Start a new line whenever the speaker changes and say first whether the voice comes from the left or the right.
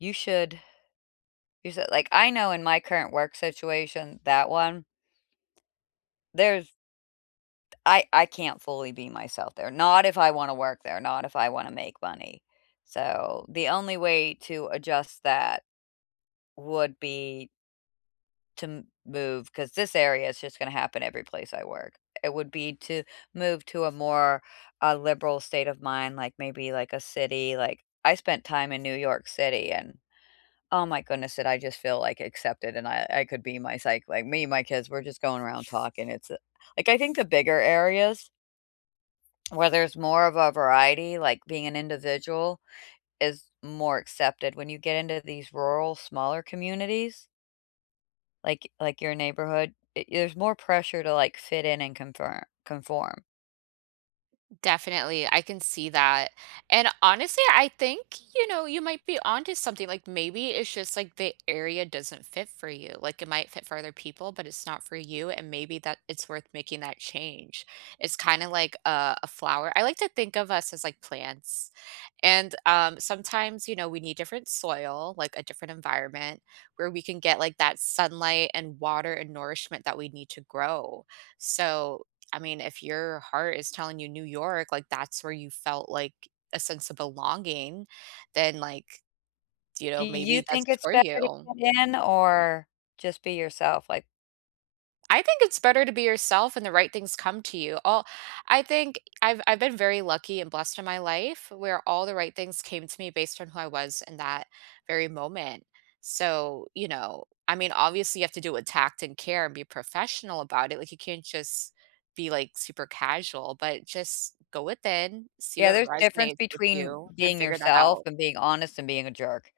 left: You should use it, like I know in my current work situation, that one there's d I I can't fully be myself there, not if I wanna work there, not if I wanna make money. So, the only way to adjust that would be to move 'cause this area it's just gonna happen every place I work. It would be to move to a more, uh, liberal state of mind, like, maybe like a city, like I spent time in New York City and, oh my goodness, did I just feel, like, accepted and I I could be my psyche like, me, my kids were just going around talking it's, uh like, I think the bigger areas where there's more of a variety, like, being individual is more accepted. When you get into these rural smaller communities like like your neighborhood, i there's more pressure to, like, fit in and confir conform.
right: Definitely. I can see that. And, honestly, I think, you know, you might be onto something. Like, maybe it's just, like, the area doesn't fit for you. Like, it might fit for other people, but it's not for you, and maybe that it's worth making that change. It's kinda like a a flower. I like to think of us as, like, plants. And, um, sometimes, you know, we need different soil, like, a different environment where we can get, like, that sunlight and water and nourishment that we need to grow. So, I mean, if your heart is telling you New York, like, that's where you felt, like, a sense of belonging, then, like, you
left: Do
right: know,
left: you
right: maybe that's
left: think it's
right: for
left: better to
right: you.
left: fit in or just be yourself? Like
right: I think it's better to be yourself and the right things come to you. Oh, I think I've I've been very lucky and blessed in my life where all the right things came to me based on who I was in that very moment. So, you know, I mean, obviously, you have to do it with tact and care and be professional about it, like, you can't just be, like, super casual, but just go within, see
left: Yeah.
right: what
left: There's difference
right: resonates with
left: between
right: you, and
left: being
right: figure that
left: yourself,
right: out.
left: and being honest, and being a jerk.